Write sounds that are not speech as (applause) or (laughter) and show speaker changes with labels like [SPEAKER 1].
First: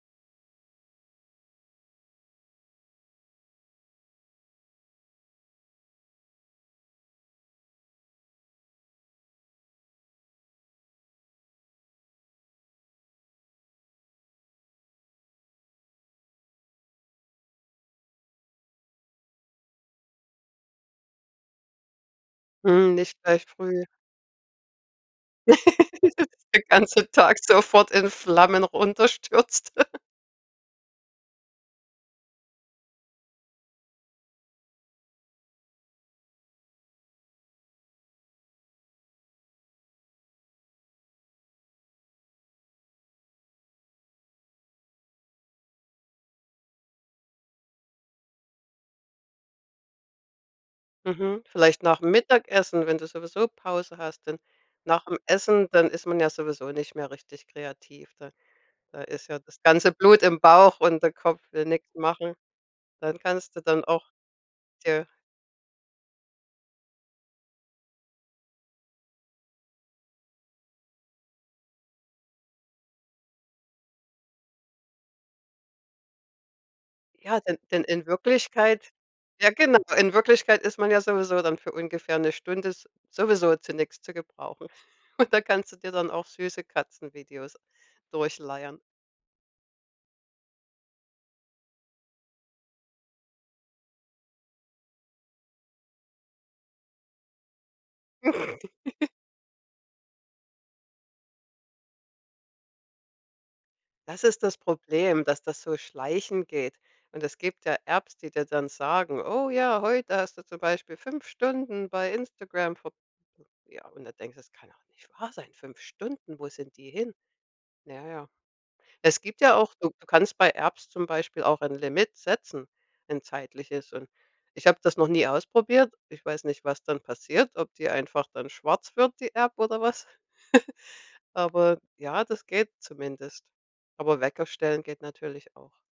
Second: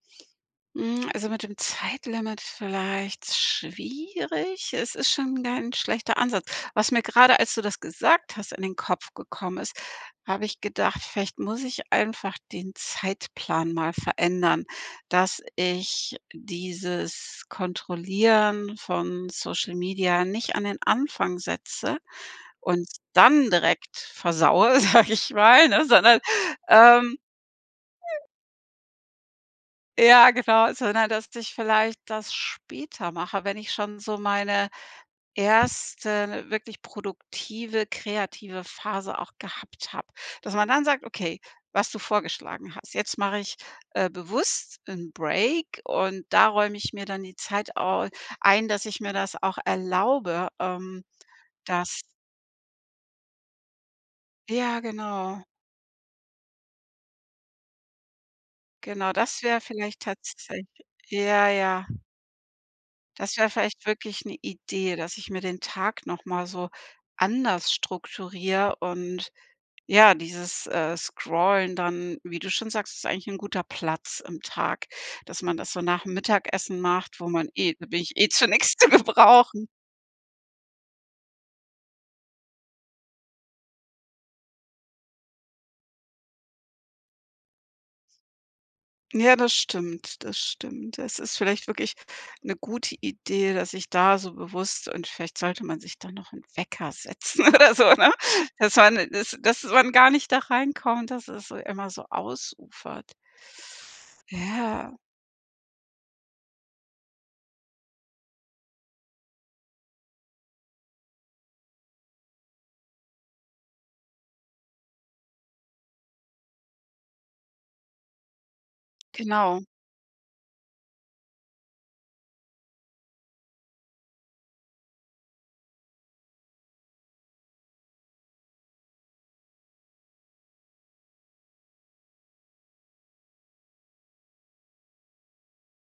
[SPEAKER 1] Hm, also mit dem Zeitlimit vielleicht schwierig. Es ist schon kein schlechter Ansatz. Was mir grade, als du das gesagt hast, in den Kopf gekommen ist hab ich gedacht, vielleicht muss ich einfach den Zeitplan mal verändern, dass ich dieses Kontrollieren von Social Media nicht an den Anfang setze und
[SPEAKER 2] Hm, nicht gleich
[SPEAKER 1] dann
[SPEAKER 2] früh.
[SPEAKER 1] direkt versaue, sag ich mal, ne? Sondern,
[SPEAKER 2] (laughs) Dass der ganze
[SPEAKER 1] ähm
[SPEAKER 2] Tag sofort in Flammen runter stürzt. (giggles)
[SPEAKER 1] Ja genau, sondern dass ich vielleicht das später mache, wenn ich schon so meine 1. wirklich produktive, kreative Phase auch gehabt hab. Dass man dann sagt: „Okay“, was du vorgeschlagen hast: „Jetzt mach ich, äh, bewusst 'n Break und da räum ich mir dann die Zeit au ein, dass ich mir das auch erlaube“, ähm,
[SPEAKER 2] Mhm. Vielleicht
[SPEAKER 1] dass
[SPEAKER 2] nachm Mittagessen, wenn du sowieso Pause hast, denn
[SPEAKER 1] Ja
[SPEAKER 2] nachm
[SPEAKER 1] genau.
[SPEAKER 2] Essen, dann ist man ja sowieso nicht mehr richtig kreativ. Da da
[SPEAKER 1] Genau,
[SPEAKER 2] ist ja
[SPEAKER 1] das wär
[SPEAKER 2] das ganze
[SPEAKER 1] vielleicht
[SPEAKER 2] Blut im
[SPEAKER 1] tatsäch
[SPEAKER 2] Bauch und der Kopf
[SPEAKER 1] ja,
[SPEAKER 2] will
[SPEAKER 1] ja.
[SPEAKER 2] nix machen. Dann
[SPEAKER 1] Das wär
[SPEAKER 2] kannst du dann
[SPEAKER 1] vielleicht
[SPEAKER 2] auch
[SPEAKER 1] wirklich 'ne Idee,
[SPEAKER 2] dir
[SPEAKER 1] dass ich mir den Tag noch mal so anders strukturiere und, ja, dieses, äh, Scrollen dann, wie du schon sagst ist eigentlich guter Platz im Tag, dass man das so nachm Mittagessen macht, wo
[SPEAKER 2] Ja,
[SPEAKER 1] man
[SPEAKER 2] denn
[SPEAKER 1] eh
[SPEAKER 2] denn
[SPEAKER 1] da bin
[SPEAKER 2] in
[SPEAKER 1] ich eh zu nix zu
[SPEAKER 2] Wirklichkeit ja
[SPEAKER 1] gebrauchen.
[SPEAKER 2] genau. In Wirklichkeit ist man ja sowieso dann für ungefähr 'ne Stunde s sowieso zu nix zu gebrauchen. Und da kannst du dir dann auch süße Katzenvideos durchleiern.
[SPEAKER 1] Ja, das stimmt, das stimmt. Es ist vielleicht wirklich 'ne gute Idee, dass ich da so bewusst und vielleicht sollte man sich da noch 'n Wecker setzen oder so, ne? Dass man
[SPEAKER 2] (giggles)
[SPEAKER 1] dass dass man gar nicht da reinkommt, dass es, äh, immer so ausufert.
[SPEAKER 2] Das ist das
[SPEAKER 1] Ja.
[SPEAKER 2] Problem, dass das so schleichend geht. Und es gibt ja Apps, die dir dann sagen: „Oh ja, heute hast du zum Beispiel 5 Stunden bei Instagram verb“ ja, und da denkst du: „Das kann doch nicht wahr sein. 5 Stunden, wo sind die hin?“ Na ja. Es gibt ja
[SPEAKER 1] Genau.
[SPEAKER 2] auch du du kannst bei Apps zum Beispiel auch ein Limit setzen, ein zeitliches. Und ich hab das noch nie ausprobiert. Ich weiß nicht, was dann passiert, ob die einfach dann schwarz wird, die App oder was. (giggles) Aber, ja, das geht zumindest. Aber Wecker stellen geht natürlich auch.